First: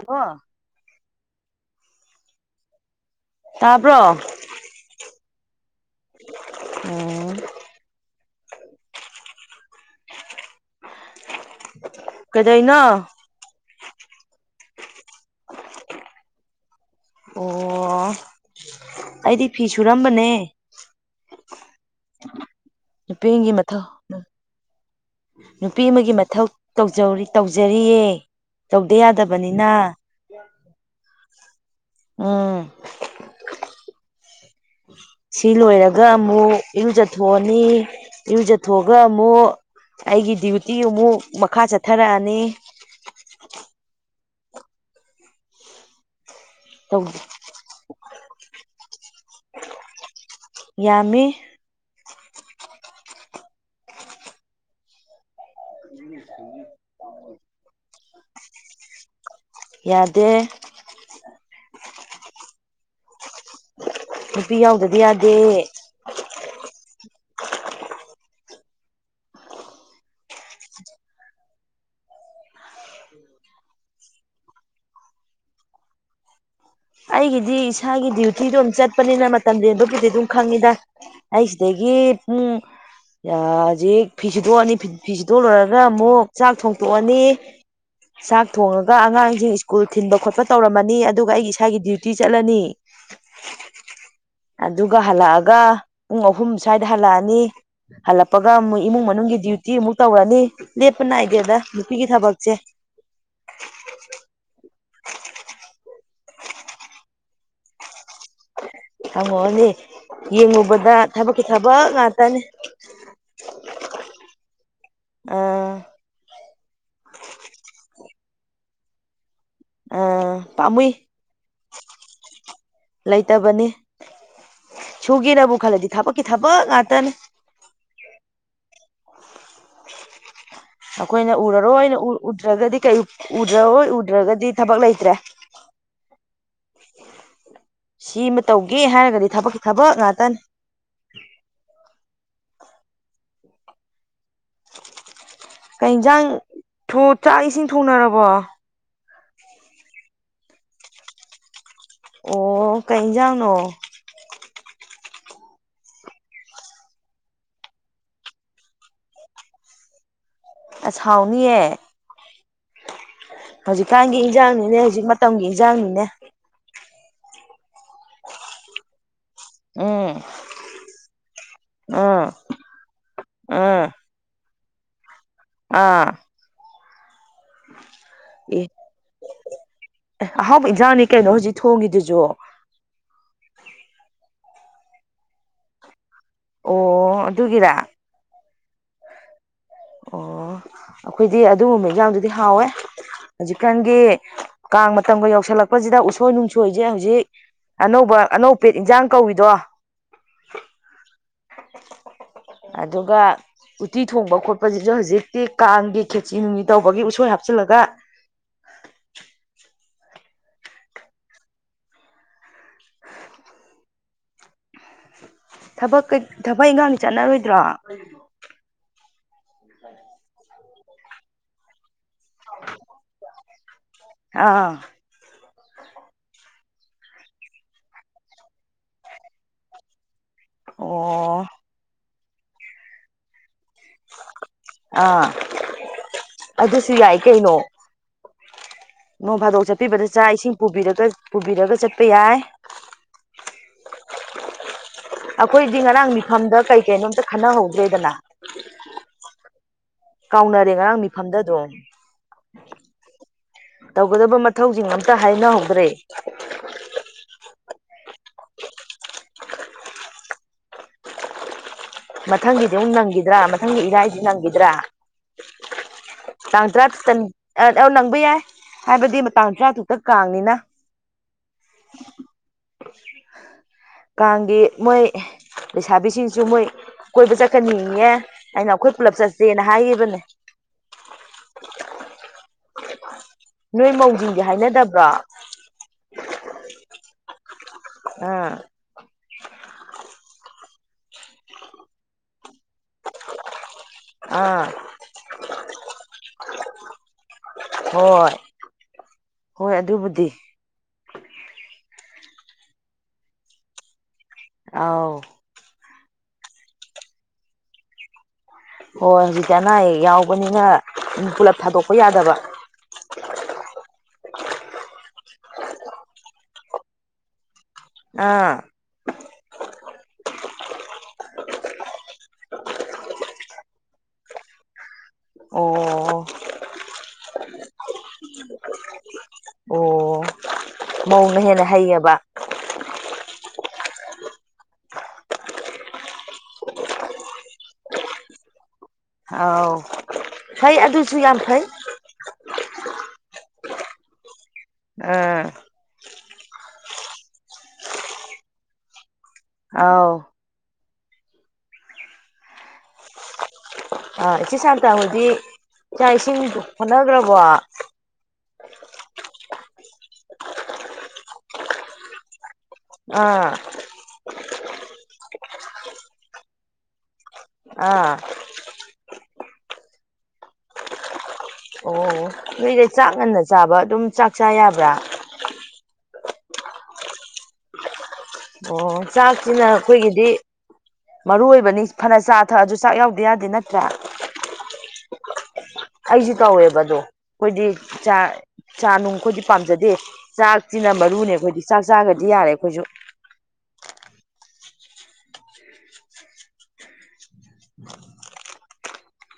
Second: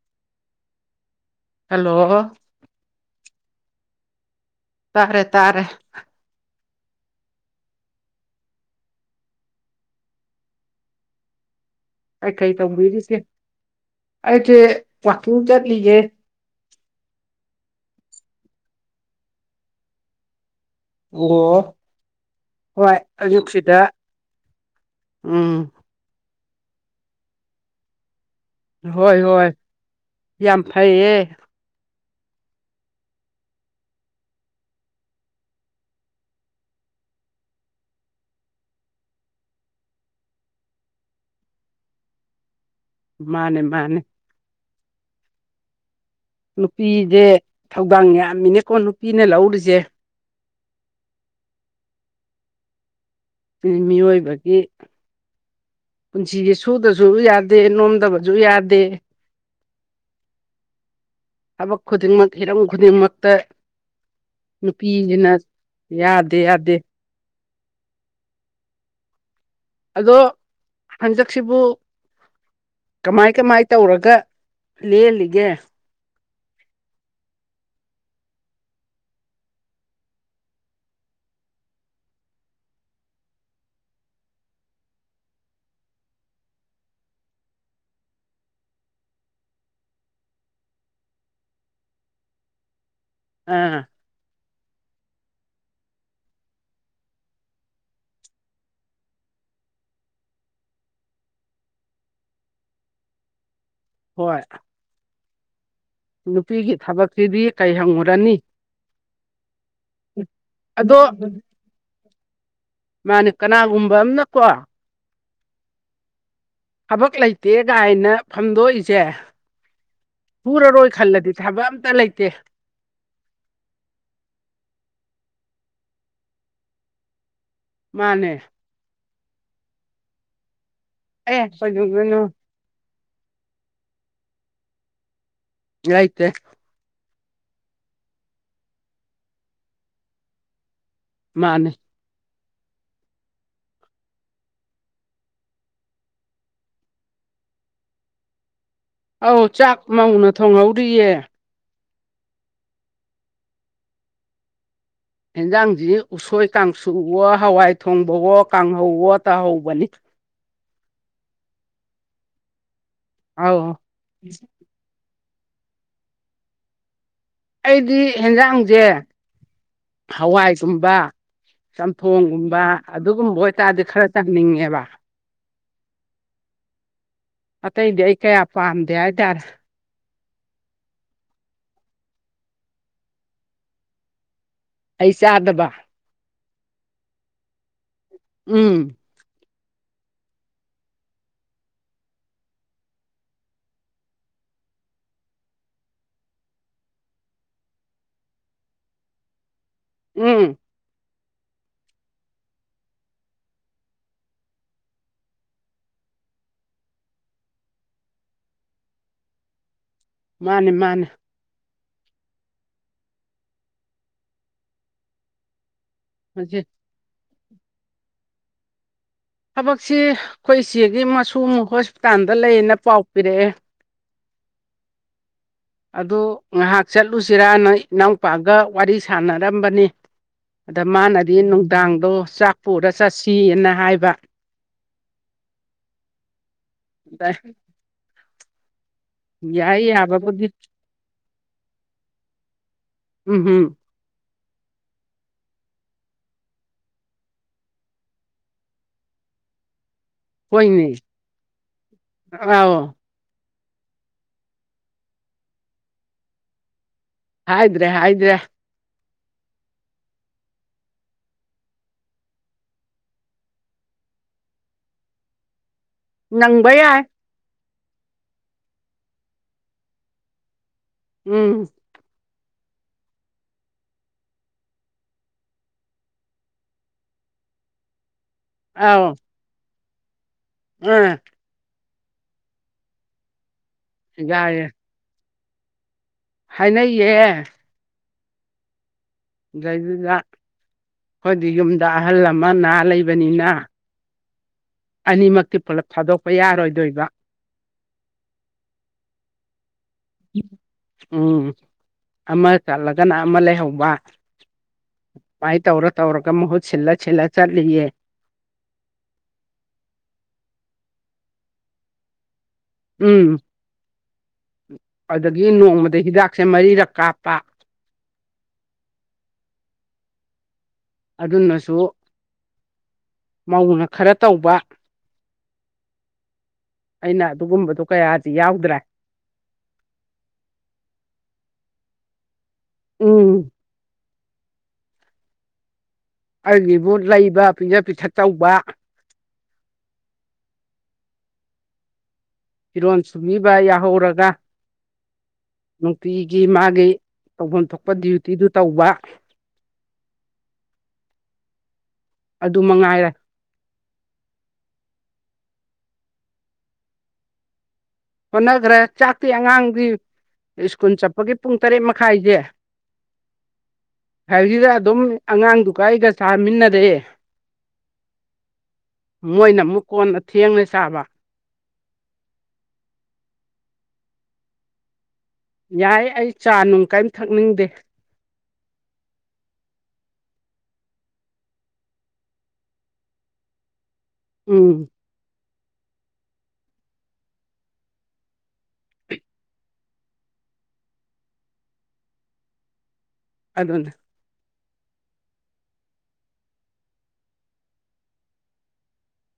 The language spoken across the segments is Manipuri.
ꯀ ꯍꯜꯂꯣ ꯇꯄ꯭ꯔꯣ ꯇꯥꯔꯦ ꯇꯥꯔꯦ ꯎꯝ ꯑꯩꯈ ꯑꯩ ꯇ ꯀꯩꯗꯩꯅꯣ ꯎꯕꯤꯕꯤꯔꯤꯁꯤꯦ ꯑꯩꯁꯦ ꯄꯄꯤ ꯆꯠꯂꯤꯒꯦ ꯑꯣ ꯑꯩꯗꯤ ꯐꯤ ꯁꯨꯔꯝꯕꯅꯦ ꯑꯣ ꯍꯣꯏ ꯅꯨꯄꯤ ꯑꯃꯒꯤ ꯑꯌꯨꯛꯁꯤꯗ ꯃꯊꯧ ꯎꯝ ꯅꯨꯄꯤ ꯑꯃꯒꯤ ꯃꯊꯧ ꯇꯧꯖꯧꯔꯤ ꯇꯧꯖꯔꯤꯌꯦ ꯇꯧꯗ ꯍꯣꯏ ꯍꯣꯏ ꯌꯥꯗꯕꯅꯤꯅ ꯌꯥꯝ ꯐꯩꯌꯦ ꯎꯝ ꯁꯤ ꯂꯣꯏꯔꯒ ꯑꯃꯨꯛ ꯏꯔꯨꯖꯊꯣꯛꯑꯅꯤ ꯏꯔꯨꯖꯊꯣꯛꯑꯒ ꯑꯃꯨꯛ ꯑꯩꯒꯤ ꯗ꯭ꯌꯨꯇꯤ ꯑꯃꯨꯛ ꯃꯈꯥ ꯆꯠꯊꯔꯛꯑꯅꯤ ꯃꯥꯅꯦ ꯃꯥꯅꯦ ꯇꯧ ꯅꯨꯄꯤꯗꯤ ꯊꯧꯗꯥꯡ ꯌꯥꯝꯃꯤꯅꯦꯀꯣ ꯅꯨꯄꯤꯅ ꯂꯧꯔꯤꯁꯦ ꯌꯥꯃꯤ ꯃꯤꯑꯣꯏꯕꯒꯤ ꯄꯨꯟꯁꯤꯁ ꯁꯨꯗꯁꯨ ꯌꯥꯗꯦ ꯅꯣꯝꯗꯕꯁꯨ ꯌꯥꯗꯦ ꯌꯥꯗꯦ ꯅꯨꯄꯤ ꯌꯥꯎꯗꯗꯤ ꯅꯨꯄꯤꯁꯤꯅ ꯌꯥꯗꯦ ꯌꯥꯗꯦ ꯌꯥꯗꯦ ꯑꯗꯣ ꯍꯟꯗꯛꯁꯤꯕꯨ ꯀꯃꯥꯏ ꯀꯃꯥꯏ ꯇꯧꯔꯒ ꯂꯦꯜꯂꯤꯒꯦ ꯑꯩꯒꯤꯗꯤ ꯏꯁꯥꯒꯤ ꯗ꯭ꯌꯨꯇꯤꯗꯣ ꯑꯗꯨꯝ ꯆꯠꯄꯅꯤꯅ ꯃꯇꯝ ꯂꯦꯟꯕꯕꯨꯗꯤ ꯑꯗꯨꯝ ꯈꯪꯉꯤꯗ ꯑꯩ ꯁꯤꯗꯒꯤ ꯎ ꯎꯝ ꯍꯧꯖꯤꯛ ꯐꯤ ꯁꯤꯨꯗꯣꯛꯑꯅꯤ ꯐꯤ ꯁꯤꯗꯣꯛꯂꯣꯏꯨꯔꯒ ꯑꯃꯨꯛ ꯆꯥꯛ ꯊꯣꯡꯇꯣꯛꯑꯅꯤ ꯆꯥꯛ ꯊꯣꯡꯉꯒ ꯑꯉꯥꯡꯁꯤꯡ ꯁ꯭ꯀꯨꯜ ꯊꯤꯟꯕ ꯈꯣꯠꯄ ꯇꯧꯔꯝꯃꯅꯤ ꯑꯗꯨꯒ ꯑꯩꯒꯤ ꯏꯁꯥꯒꯤ ꯗ꯭ꯌꯨꯇꯤ ꯆꯠꯂꯅꯤ ꯑꯥ ꯑꯗꯨꯒ ꯍꯜꯂꯛꯑꯒ ꯄꯨꯡ ꯑꯍꯨꯝ ꯁ꯭ꯋꯥꯏꯗ ꯍꯜꯂꯛꯑꯅꯤ ꯍꯜꯂꯛꯄꯒ ꯃꯣꯏ ꯏꯃꯨꯡ ꯃꯅꯨꯡꯒꯤ ꯗ꯭ꯌꯨꯇꯤ ꯑꯃꯨꯛ ꯇꯧꯔꯅꯤ ꯂꯦꯞꯄ ꯅꯥꯏꯗꯦꯗ ꯅꯨꯄꯤꯒꯤ ꯊꯕꯛꯁꯦ [inaudible] ꯍꯣꯏ [inaudible] ꯅꯨꯄꯤꯒꯤ ꯊꯕꯛꯁꯤꯗꯤ ꯀꯩ ꯍꯪꯉꯨꯔꯅꯤ ꯍꯪꯉꯛꯑꯣꯅꯦ ꯌꯦꯡꯉꯨꯕꯗ ꯑꯗꯣ ꯊꯕꯛꯀꯤ ꯊꯕꯛ ꯉꯥꯛꯇꯅꯦ ꯃꯥꯅꯦ ꯀꯅꯥꯒꯨꯝꯕ ꯑꯅꯀꯣ ꯑꯥ ꯊꯕꯛ ꯂꯩꯇꯦ ꯀꯥꯏꯅ ꯐꯝꯗꯣꯛꯏꯁꯦ ꯑꯥ ꯄꯨꯔꯔꯣꯏ ꯄꯥꯝꯃꯨꯏ ꯈꯜꯂꯗꯤ ꯊꯕꯛ ꯑꯝꯇ ꯂꯩꯇꯦ [inaudible] ꯂꯩꯇꯕꯅꯤ ꯁꯨꯒꯦꯅꯕꯨ ꯈꯜꯂꯗꯤ ꯊꯕꯛꯀꯤ ꯊꯕꯛ ꯉꯇꯅꯦ ꯃꯥꯅꯦ ꯑꯩꯈꯣꯏꯅ ꯑꯦ ꯎꯔꯔꯣꯏꯅ ꯀꯩꯗꯧꯗꯣꯏꯅꯣ ꯎꯗ꯭ꯔꯒꯗꯤ ꯎꯗ꯭ꯔꯔꯣꯏ ꯎꯗ꯭ꯔꯒꯗꯤ ꯊꯕꯛ ꯂꯩꯇ꯭ꯔꯦ ꯑꯥꯏꯇꯦ ꯁꯤꯃ ꯇꯧꯒꯦ ꯍꯥꯏꯔꯒꯗꯤ ꯊꯕꯛꯀꯤ ꯊꯕꯛ ꯉꯥꯛꯇꯅꯤ ꯃꯥꯅꯦ ꯌꯦꯟꯁꯥꯡ ꯆꯥꯛ ꯏꯁꯤꯡ ꯊꯣꯡꯅꯔꯕꯣ ꯑꯧ ꯆꯥꯛ ꯃꯧꯅ ꯊꯣꯡꯍꯧꯔꯤꯌꯦ ꯑꯣ ꯀꯩꯖꯥꯎꯅꯣ ꯑꯦꯟꯖꯥꯡꯁꯤ ꯎꯁꯣꯏ ꯀꯥꯡꯁꯨꯋ ꯍꯋꯥꯏ ꯊꯣꯡꯕꯋꯣ ꯀꯥꯡꯍꯧꯋꯣ ꯇꯥꯍꯧꯕꯅꯤ ꯑꯁꯥꯎꯅꯤꯌꯦ ꯑꯧ ꯍꯧꯖꯤꯛꯀꯥꯟꯒꯤ ꯏꯟꯖꯥꯡꯅꯤꯅꯦ ꯍꯧꯖꯤꯛ ꯃꯇꯝꯒꯤ ꯑꯦꯛꯖꯥꯝꯅꯤꯅꯦ ꯑꯩꯗꯤ ꯌꯦꯟꯖꯥꯡꯁꯦ ꯎꯝ ꯍꯋꯥꯏꯒꯨꯝꯕ ꯎꯝ ꯆꯝꯊꯣꯡꯒꯨꯝꯕ ꯑꯗꯨꯒꯨꯝꯕ ꯑꯣꯏꯇꯥꯔꯗꯤ ꯎꯝ ꯈꯔ ꯇꯝꯅꯤꯡꯉꯦꯕ ꯑꯥ ꯑꯇꯩꯗꯤ ꯑꯩ ꯀꯌꯥ ꯄꯥꯝꯗꯦ ꯍꯥꯏꯇꯥꯔꯦ ꯑꯦ ꯑꯍꯥꯎꯕ ꯏꯟꯖꯥꯡꯅꯤ ꯀꯩꯅꯣ ꯍꯧꯖꯤꯛ ꯊꯣꯡꯉꯤꯗꯨꯁꯨ ꯑꯩꯁꯥꯗꯕ ꯑꯣ ꯑꯗꯨꯒꯤꯔ ꯎꯝ ꯑꯣ ꯑꯩꯈꯣꯏꯗꯤ ꯑꯗꯨꯒꯨꯝꯕ ꯏꯟꯖꯥꯡꯗꯨꯗꯤ ꯍꯥꯎꯋꯦ ꯍꯧꯖꯤꯛꯀꯥꯟꯒꯤ ꯀꯥꯡ ꯃꯇꯝꯒ ꯌꯧꯁꯜꯂꯛꯄꯁꯤꯗ ꯎꯁꯣꯏ ꯅꯨꯡꯁꯣꯏꯁꯦ ꯍꯧꯖꯤꯛ ꯑꯅꯧꯕ ꯑꯅꯧꯕ ꯄꯦꯠ ꯏꯟꯖꯥꯡ ꯀꯧꯏꯗꯣ ꯎꯝ ꯑꯗꯨꯒ ꯎꯇꯤ ꯊꯣꯡꯕ ꯈꯣꯠꯄꯁꯤꯁꯨ ꯍꯧꯖꯤꯛꯇꯤ ꯀꯥꯡꯒꯤꯦ ꯈꯦꯆꯤ ꯅꯨꯡꯅꯤ ꯇꯧꯕꯒꯤ ꯎꯁꯣꯏ ꯍꯥꯞꯆꯤꯜꯂꯒ ꯃꯥꯅꯦ ꯃꯥꯅꯦ ꯊꯕꯛ ꯍꯧꯖꯤꯛ ꯊꯕꯛ ꯏꯪꯈꯥꯡ ꯆꯠꯅꯔꯣꯏꯗ꯭ꯔꯣ ꯊꯕꯛꯁꯤ ꯑꯩꯈꯣꯏ ꯏ ꯆꯦꯒꯤ ꯃꯁꯨ ꯍꯣꯁꯄꯤꯇꯥꯜꯗ ꯂꯩꯌꯦꯅ ꯄꯥꯎ ꯄꯤꯔꯛꯑꯦ ꯑꯥ ꯑꯗꯨ ꯉꯥꯏꯍꯥꯛ ꯆꯠꯂꯨꯁꯤꯔꯥ ꯅ ꯏꯅꯥꯎꯄꯥꯒ ꯋꯥꯔꯤ ꯁꯥꯟꯅꯔꯝꯕꯅꯤ ꯑꯗ ꯃꯥꯅꯗꯤ ꯑꯣ ꯅꯨꯡꯗꯥꯡꯗꯣ ꯆꯥꯛ ꯄꯨꯔ ꯆꯠꯁꯤꯅ ꯍꯥꯏꯕ ꯑꯥ ꯑꯗꯨꯁꯨ ꯌꯥꯏ ꯑꯗ ꯀꯩꯅꯣ ꯅꯣꯡ ꯐꯥꯗꯣꯛ ꯌꯥꯏ ꯆꯠꯄꯤꯕꯗ ꯆꯥꯛ ꯌꯥꯕꯕꯨꯗꯤ ꯏꯁꯤꯡ ꯄꯨꯕꯤꯔ ꯄꯨꯕꯤꯔꯒ ꯆꯠꯄ ꯌꯥꯏ ꯎꯝ ꯎꯝ ꯑꯩꯈꯣꯏꯗꯤ ꯉꯔꯥꯡ ꯃꯤꯐꯝꯗ ꯀꯩ ꯀꯩꯅꯣ ꯑꯝꯇ ꯈꯟꯅꯍꯧꯗ꯭ꯔꯦꯗꯅ ꯀꯥꯎꯅꯔꯦ ꯍꯣꯏꯅꯦ ꯉꯔꯥꯡ ꯃꯤꯐꯝꯗ ꯑꯗꯨꯝ ꯑꯥꯎ ꯇꯧꯒꯗꯕ ꯃꯊꯧꯁꯤꯡ ꯑꯝꯇ ꯍꯥꯏꯅꯍꯧꯗ꯭ꯔꯦ ꯍꯥꯏꯗ꯭ꯔꯦ ꯍꯥꯏꯗ꯭ꯔꯦ ꯃꯊꯪꯒꯤꯗꯤ ꯑꯃꯨꯛ ꯅꯪꯒꯤꯗ꯭ꯔꯥ ꯃꯊꯪꯒꯤ ꯏꯔꯥꯏꯁꯤ ꯅꯪꯈꯤꯗ꯭ꯔꯥ ꯇꯥꯡ ꯅꯪꯕ ꯌꯥꯏ ꯇ꯭ꯔꯥꯇꯨꯛꯇꯅꯤ ꯑ ꯅꯪꯕ ꯌꯥꯏ ꯍꯥꯏꯕꯗꯤ ꯃꯇꯥꯡ ꯇꯔꯥꯇꯨꯛꯇ ꯀꯥꯡꯅꯤꯅ ꯎꯝ ꯀꯥꯡꯒꯤ ꯃꯣꯏ ꯂꯩꯁꯥꯕꯤꯁꯤꯡꯁꯨ ꯃꯣꯏ ꯀꯣꯏꯕ ꯆꯠꯀꯟꯅꯤꯌꯦ ꯑꯩꯅ ꯑꯩꯈꯣꯏ ꯄꯨꯂꯞ ꯆꯠꯁꯦꯅ ꯍꯥꯏꯈꯤꯕꯅꯦ ꯎꯝ [unintelligible] ꯅꯣꯏ ꯃꯧꯖꯤꯡꯒꯤ ꯌꯥꯏꯌꯦ ꯍꯥꯏꯅꯗꯕ꯭ꯔꯥ ꯍꯥꯏꯅꯩꯌꯦ ꯑꯥ ꯑꯗꯩꯗꯨꯗ ꯈꯣꯏꯗꯤ ꯌꯨꯝꯗ ꯑꯍꯜ ꯑꯃ ꯅꯥꯥ ꯂꯩꯕꯅꯤꯅ ꯑꯥ ꯑꯅꯤꯃꯛꯇꯤ ꯄꯨꯂꯞ ꯊꯥꯗꯣꯛꯄ ꯌꯥꯔꯣꯏꯗꯣꯏꯕ ꯍꯣꯏ ꯍꯣꯏ ꯑꯗꯨꯕꯨꯗꯤ ꯎꯝ ꯑꯃ ꯀꯠꯂꯒꯅ ꯑꯃ ꯂꯩꯍꯧꯕ ꯑꯥꯎ ꯁꯨꯃꯥꯏꯅ ꯇꯧꯔ ꯇꯧꯔꯒ ꯃꯍꯨꯠ ꯁꯤꯜꯂ ꯁꯤꯜꯂꯒ ꯆꯠꯂꯤꯌꯦ ꯍꯣꯏ ꯍꯧꯖꯤꯛꯇꯤ ꯑꯅꯥ ꯑꯌꯦꯛ ꯌꯥꯎꯕꯅꯤꯅ ꯄꯨꯂꯞ ꯊꯥꯗꯣꯛꯄ ꯌꯥꯗꯕ ꯎꯝ ꯑꯗꯒꯤ ꯅꯣꯡꯃꯗ ꯍꯤꯗꯥꯛꯁꯦ ꯃꯔꯤꯔꯛ ꯀꯥꯞꯄ ꯑꯥ ꯑꯗꯨꯅꯁꯨ ꯃꯧꯅ ꯈꯔ ꯇꯧꯕ ꯑꯣ ꯑꯩꯅ ꯑꯗꯨꯒꯨꯝꯕꯗꯨꯣ ꯀꯌꯥꯁꯤ ꯌꯥꯎꯗ꯭ꯔꯦ ꯑꯣ ꯃꯧꯅ ꯍꯦꯟꯅ ꯍꯩꯌꯦꯕ ꯎꯝ ꯑꯩꯒꯤꯕꯨ ꯂꯩꯕ ꯄꯤꯖ ꯄꯤꯊꯛ ꯇꯧꯕ ꯑꯥꯎ ꯐꯩ ꯑꯗꯨꯁꯨ ꯌꯥꯝ ꯐꯩ ꯐꯤꯔꯣꯟ ꯁꯨꯝꯕꯤꯕ ꯌꯥꯍꯧꯔꯒ ꯑꯥ ꯒꯤ ꯃꯥꯒꯤ ꯇꯧꯐꯝ ꯊꯣꯛꯄ ꯗ꯭ꯌꯨꯇꯤꯗꯨ ꯇꯧꯕ ꯑꯥꯎ ꯑꯗꯨ ꯃꯉꯥꯏꯔꯦ ꯑ ꯏꯆꯦ ꯁꯥꯟꯇꯕꯨꯗꯤ ꯏꯥꯛ ꯏꯁꯤꯡ ꯍꯣꯠꯅꯈ꯭ꯔꯕꯣ ꯍꯣꯠꯅꯈ꯭ꯔꯦ ꯆꯥꯛꯇꯤ ꯑꯉꯥꯡꯗꯤ ꯁ꯭ꯀꯨꯜ ꯆꯠꯄꯒꯤ ꯄꯨꯡ ꯇꯔꯦꯠ ꯃꯈꯥꯏꯁꯦ ꯑꯥ ꯀꯁꯤꯗ ꯑꯗꯨꯝ ꯑꯉꯥꯡꯗꯨꯒ ꯑꯩꯒ ꯆꯥꯃꯤꯟꯅꯔꯦ ꯑꯥ ꯃꯣꯏꯅ ꯑꯃꯨꯛ ꯀꯣꯟꯅ ꯊꯦꯡꯂꯦ ꯆꯥꯕ ꯑꯣ ꯅꯣꯏꯗꯩ ꯆꯥꯛ ꯉꯟꯅ ꯆꯥꯕ ꯑꯗꯨꯝ ꯆꯥꯛ ꯆꯥ ꯌꯥꯕ꯭ꯔꯥ ꯌꯥꯏ ꯑꯩ ꯆꯥ ꯅꯨꯡ ꯀꯔꯤꯝ ꯊꯛꯅꯤꯡꯗꯦ ꯑꯣ ꯆꯥꯛꯁꯤꯅ ꯑꯩꯈꯣꯏꯒꯤꯗꯤ ꯃꯔꯨ ꯑꯣꯏꯕꯅꯤ ꯐꯅ ꯆꯥ ꯊꯛꯑꯁꯨ ꯆꯥꯛ ꯌꯥꯎꯗ ꯌꯥꯗꯦ ꯅꯠꯇ꯭ꯔꯥ ꯎꯝ ꯑꯩꯁ ꯇꯧꯋꯦꯕ ꯑꯗꯣ ꯑꯩꯈꯣꯏꯗꯤ ꯆꯥ ꯆꯥ ꯅꯨꯡ ꯑꯩꯈꯣꯏꯗꯤ ꯄꯥꯝꯖꯗꯦ ꯆꯥꯛ ꯈ ꯃꯔꯨꯅꯦ ꯑꯩꯈꯣꯏꯗꯤ ꯆꯥꯛ ꯆꯥꯒꯗꯤ ꯌꯥꯔꯦ ꯑꯩꯈꯣꯏꯁꯨ ꯑꯗꯨꯗꯅꯦ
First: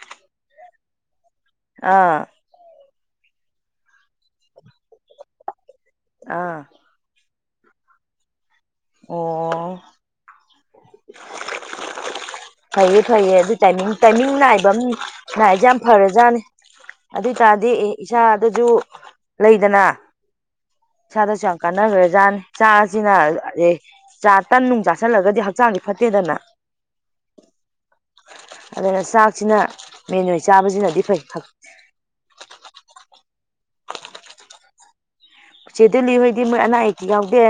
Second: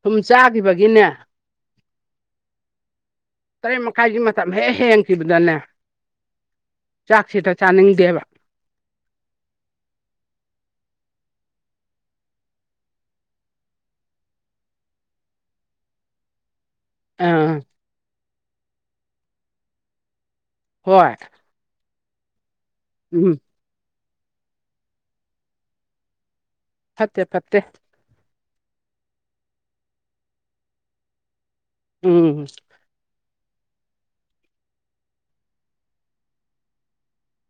ꯁꯨꯝ ꯆꯥꯈꯤꯕꯒꯤꯅꯦ ꯑꯥ ꯇꯔꯦꯠ ꯃꯈꯥꯏꯒꯤ ꯃꯇꯝ ꯍꯦꯛ ꯍꯦꯡꯈꯤꯕꯗꯅꯦ ꯑꯥ ꯆꯥꯛꯁꯤꯗ ꯆꯥꯅꯤꯡꯗꯦꯕ ꯑꯣ [unintelligible] ꯐꯩꯌꯦ ꯐꯩꯌꯦ ꯑꯗꯨꯏ ꯇꯥꯏꯃꯤꯡ ꯇꯥꯏꯃꯤꯡ ꯅꯥꯏꯕ ꯑꯃ ꯅꯥꯏꯁꯦ ꯌꯥꯝ ꯐꯔꯦꯖꯥꯠꯅꯦ ꯑꯗꯨꯏ ꯑꯥ ꯇꯔꯗꯤ ꯑꯦ ꯏꯁꯥ ꯑꯗꯨꯁꯨ ꯂꯩꯗꯅ ꯍꯣꯏ ꯆꯥꯗ ꯆꯪꯀꯥꯟꯅꯈ꯭ꯔꯦꯖꯥꯅꯤ ꯆꯥꯁꯤꯅ ꯎꯝ ꯆꯥ ꯇꯟ ꯅꯨꯡ ꯆꯥꯥꯁꯜꯂꯒꯗꯤ ꯍꯛꯆꯥꯡꯗꯤ ꯐꯠꯇꯦꯗꯅ ꯐꯠꯇꯦ ꯐꯠꯇꯦ ꯑꯗꯨꯅ ꯆꯥꯛꯁꯤꯅ ꯃꯦꯟ ꯑꯣꯏꯅ ꯆꯥꯕꯁꯤꯅꯗꯤ ꯐꯩ ꯎꯝ ꯎꯆ ꯎꯆꯦꯗꯜꯂꯤ ꯍꯣꯏꯗꯤ ꯃꯣꯏ ꯑꯅꯥ ꯑꯌꯦꯛꯛꯇ ꯌꯥꯎꯗꯦ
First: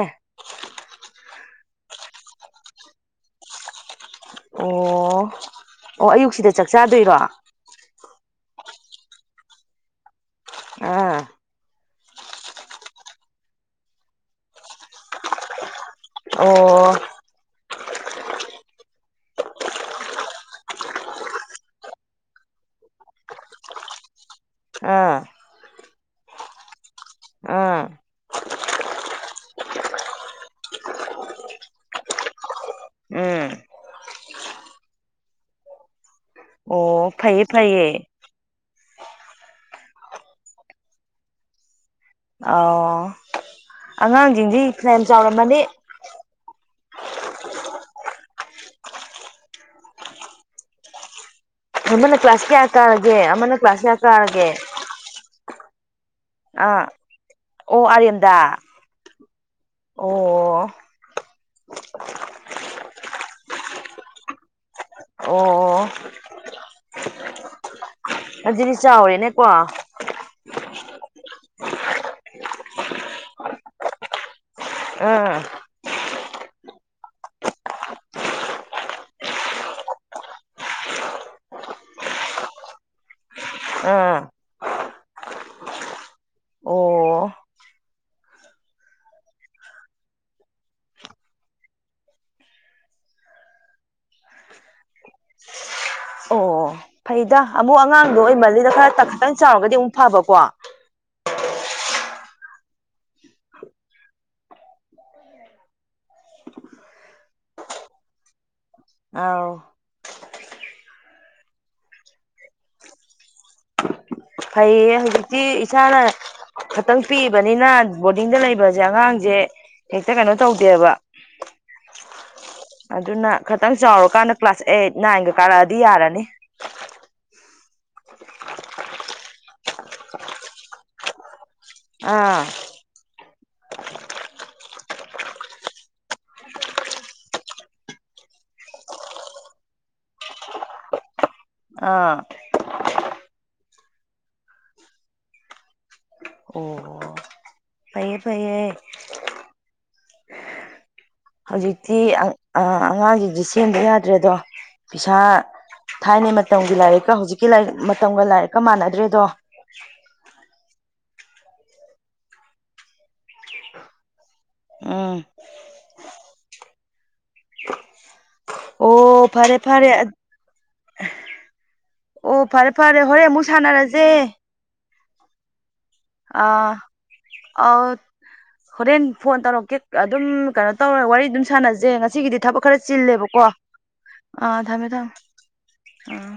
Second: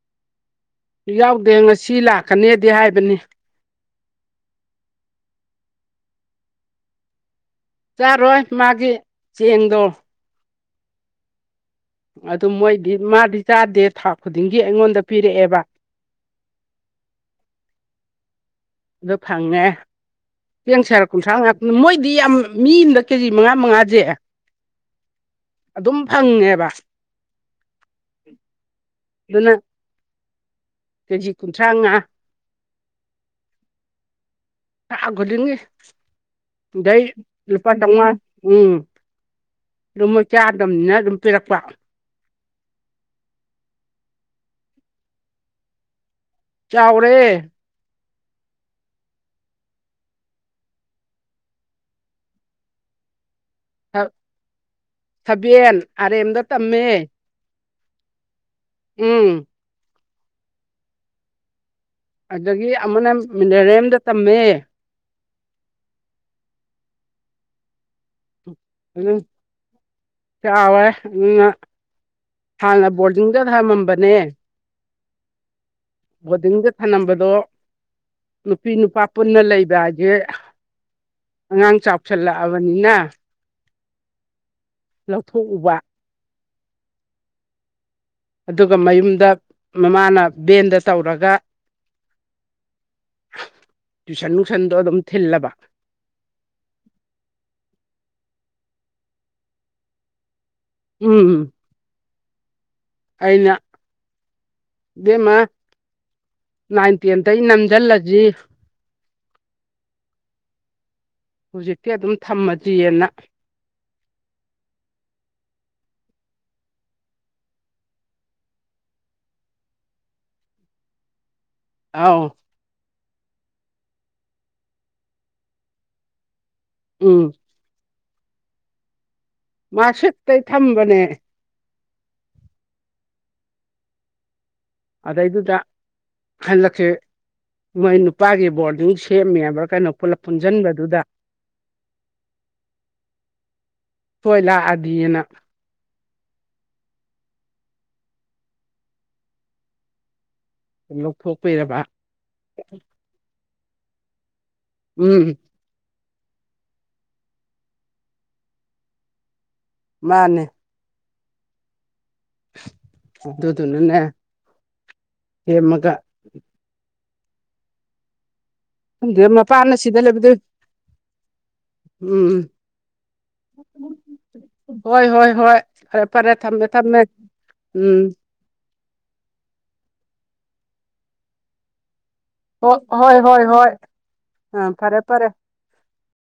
ꯌꯥꯎꯗꯦ ꯉꯁꯤ ꯂꯥꯛꯀꯅꯦꯗꯤ ꯍꯥꯏꯕꯅꯤ ꯑꯣ ꯑꯣ ꯑꯌꯨꯛꯁꯤꯗ ꯆꯥꯛ ꯆꯥꯗꯣꯏꯔꯣ ꯆꯥꯔꯣꯏ ꯃꯥꯒꯤ ꯆꯦꯡꯗꯣ ꯑꯥ ꯑꯗꯨ ꯃꯣꯏꯗꯤ ꯃꯥꯗꯤ ꯆꯥꯗꯦ ꯊꯥ ꯈꯨꯗꯤꯡꯒꯤ ꯑꯩꯉꯣꯟꯗ ꯄꯤꯔꯛꯑꯦꯕ ꯑꯣ ꯑꯗꯣ ꯐꯪꯉꯦ ꯆꯦꯡ ꯁꯥꯔ ꯀꯨꯟꯊ꯭ꯔꯥ ꯉꯥꯛꯇꯅꯤ ꯃꯣꯏꯗꯤ ꯌꯥꯝ ꯃꯤ ꯑꯃꯗ ꯀꯦꯖꯤ ꯃꯉꯥ ꯃꯉꯥꯁꯦ ꯑꯥ ꯑꯗꯨꯝ ꯐꯪꯉꯦꯕ ꯑꯥ [unintelligible] ꯀꯦꯖꯤ ꯀꯨꯟꯊ꯭ꯔꯥ ꯃꯉꯥ ꯎꯝ [inaudible] ꯗꯩ ꯑꯣ ꯐꯩꯌꯦ ꯂꯨꯄꯥ ꯐꯩꯌꯦ ꯆꯧꯉꯥ ꯎꯝ ꯑꯗꯨꯝ ꯃꯣꯏ ꯆꯥꯗꯕꯅꯤꯅ ꯑꯗꯨꯝ ꯄꯤꯔꯛꯄ ꯑꯉꯥꯡꯁꯤꯡꯁꯤ ꯐꯌꯥꯝ ꯆꯥꯎꯔꯝꯃꯅꯤ ꯆꯥꯎꯔꯦ ꯑꯃꯅ ꯀ꯭ꯂꯥꯁ ꯀꯌꯥ ꯀꯥꯔꯒꯦ ꯑꯃꯅ ꯀ꯭ꯂꯥꯁ ꯀꯌꯥ ꯀꯥꯔꯒꯦ ꯊꯕꯦꯟ ꯑꯔꯦꯝꯗ ꯑꯥ ꯇꯝꯃꯦ ꯑꯣ ꯑꯔꯌꯟꯗꯗꯥ ꯎꯝ ꯑꯣ ꯑꯣ ꯑꯗꯒꯤ ꯑꯃꯅ ꯃꯤꯅꯔꯦꯝꯗ ꯇꯝꯃꯦ ꯑꯣ ꯑꯗꯨꯖꯤꯗꯤ ꯑꯗꯨꯝ ꯆꯥꯎꯔꯦꯅꯦꯀꯣ ꯆꯥꯎꯔꯦ ꯍꯥꯟꯅ ꯕꯣꯔꯗꯤꯡꯗ ꯊꯝꯃꯝꯕꯅꯦ ꯑꯝ ꯕꯣꯔꯗꯤꯡꯗ ꯊꯝꯂꯝꯝꯕꯗꯣ ꯅꯨꯄꯤ ꯅꯨꯄꯥ ꯄꯨꯟꯅ ꯂꯩꯕ ꯍꯥꯏꯁꯦ ꯑꯉꯥꯡ ꯆꯥꯎꯁꯜꯂꯛꯑꯕꯅꯤꯅ ꯑꯥ ꯂꯧꯊꯣꯛꯎꯕ ꯑꯣ ꯑꯗꯨꯒ ꯃꯌꯨꯝꯗ ꯃꯃꯥꯅ ꯚꯦꯟꯗ ꯇꯧꯔꯒ ꯇꯨꯏꯁꯟ ꯅꯨꯁꯟꯗꯣ ꯑꯗꯨꯝ ꯊꯤꯜꯂꯕ ꯑꯣ ꯐꯩꯗ ꯑꯃꯨꯛ ꯑꯉꯥꯡꯗꯣ ꯑꯩ ꯃꯜꯂꯤꯗ ꯈꯔ ꯈꯛꯇꯪ ꯆꯥꯎꯔꯒꯗꯤ ꯑꯃꯨꯛ ꯐꯕꯀꯣ ꯎꯝ ꯎꯝ ꯑꯩꯅ ꯏꯦꯝꯃ ꯅꯥꯏꯟ ꯇꯦꯟꯗꯒꯤ ꯅꯝꯁꯤꯜꯂꯁꯤ ꯑꯥꯎ ꯍꯧꯖꯤꯛꯇꯤ ꯑꯗꯨꯝ ꯊꯝꯃꯗ꯭ꯔꯤꯑꯅ ꯐꯩ ꯍꯧꯛꯖꯤꯛꯇꯤ ꯏꯆꯅ ꯈꯤꯇꯪ ꯄꯤꯕꯅꯤꯅ ꯕꯣꯔꯗꯤꯡꯗ ꯂꯩꯕꯁꯦ ꯑꯉꯥꯡꯁꯦ ꯍꯦꯛꯇ ꯀꯩꯅꯣ ꯇꯧꯗꯦꯕ ꯑꯥꯎ ꯑꯗꯨꯅ ꯈꯤꯇꯪ ꯆꯥꯎꯔꯀꯥꯟꯗ ꯀ꯭ꯂꯥꯁ ꯑꯩꯠ ꯅꯥꯏꯟꯒ ꯀꯥꯔꯛꯑꯗꯤ ꯌꯥꯔꯅꯤ ꯎꯝ ꯃꯥꯁꯤꯇꯩ ꯊꯝꯕꯅꯦ ꯑꯥ ꯑꯗꯩꯗꯨꯗ ꯍꯜꯂꯛꯁ ꯃꯣꯏ ꯅꯨꯄꯥꯒꯤ ꯕꯣꯔꯗꯤꯡ ꯁꯦꯝꯃꯦꯕ꯭ꯔ ꯀꯩꯅꯣ ꯄꯨꯟꯁꯤꯟꯕꯗꯨꯗ ꯑꯥ ꯁꯣꯏ ꯂꯥꯛꯑꯗꯅ ꯐꯩ ꯐꯩꯩ ꯂꯧꯊꯣꯛꯄꯤꯔꯕ ꯍꯧꯖꯤꯛꯇꯤ ꯑꯉꯥꯡꯁꯤꯡꯗꯤ ꯁꯦꯝꯕ ꯌꯥꯗ꯭ꯔꯦ ꯑꯗꯣ ꯄꯩꯁꯥ ꯎꯝ ꯊꯥꯏꯅ ꯃꯇꯝꯒꯤ ꯂꯥꯏꯔꯤꯛꯀ ꯍꯧꯖꯤꯛꯀꯤ ꯂꯥꯏꯔꯤꯛ ꯃꯇꯝꯒ ꯂꯥꯏꯔꯤꯛꯀ ꯃꯥꯟꯅꯗ꯭ꯔꯦꯗꯣ ꯃꯥꯅꯦ ꯑꯗꯨ ꯑꯗꯨ ꯅꯅꯦ ꯎꯝ ꯍꯃꯒ ꯪ ꯑꯣ ꯐꯔꯦ ꯃꯄꯥꯟꯅ ꯐꯔꯦ ꯁꯤꯗ ꯂꯩꯕꯗꯨ ꯎꯝ ꯑꯣ ꯐꯔꯦ ꯐꯔꯦ ꯍꯣꯔꯦꯟ ꯑꯃꯨꯛ ꯁꯥꯟꯅꯔꯁꯦ ꯍꯣꯏ ꯍꯣꯏ ꯍꯣꯏ ꯐꯔꯦ ꯐꯔꯦ ꯊꯝꯃꯦ ꯑꯥ ꯊꯝꯃꯦ ꯑꯥꯎ ꯎꯝ ꯍꯣꯔꯦꯟ ꯐꯣꯟ ꯇꯧꯔꯛꯀꯦ ꯑꯗꯨꯝ ꯀꯩꯅꯣ ꯇꯧꯔ ꯋꯥꯔꯤ ꯑꯗꯨꯝ ꯁꯥꯟꯅꯖꯦ ꯉ ꯁꯤꯒꯤꯗꯤ ꯊꯕꯛ ꯍꯣꯏ ꯈꯔ ꯍꯣꯏ ꯆꯤꯜꯂꯦꯕꯀꯣ ꯍꯣꯏ ꯍꯣꯏ ꯑꯥ ꯑ ꯊꯝꯃꯦ ꯐꯔꯦ ꯊꯝꯃꯦ ꯐꯔꯦ ꯑꯥ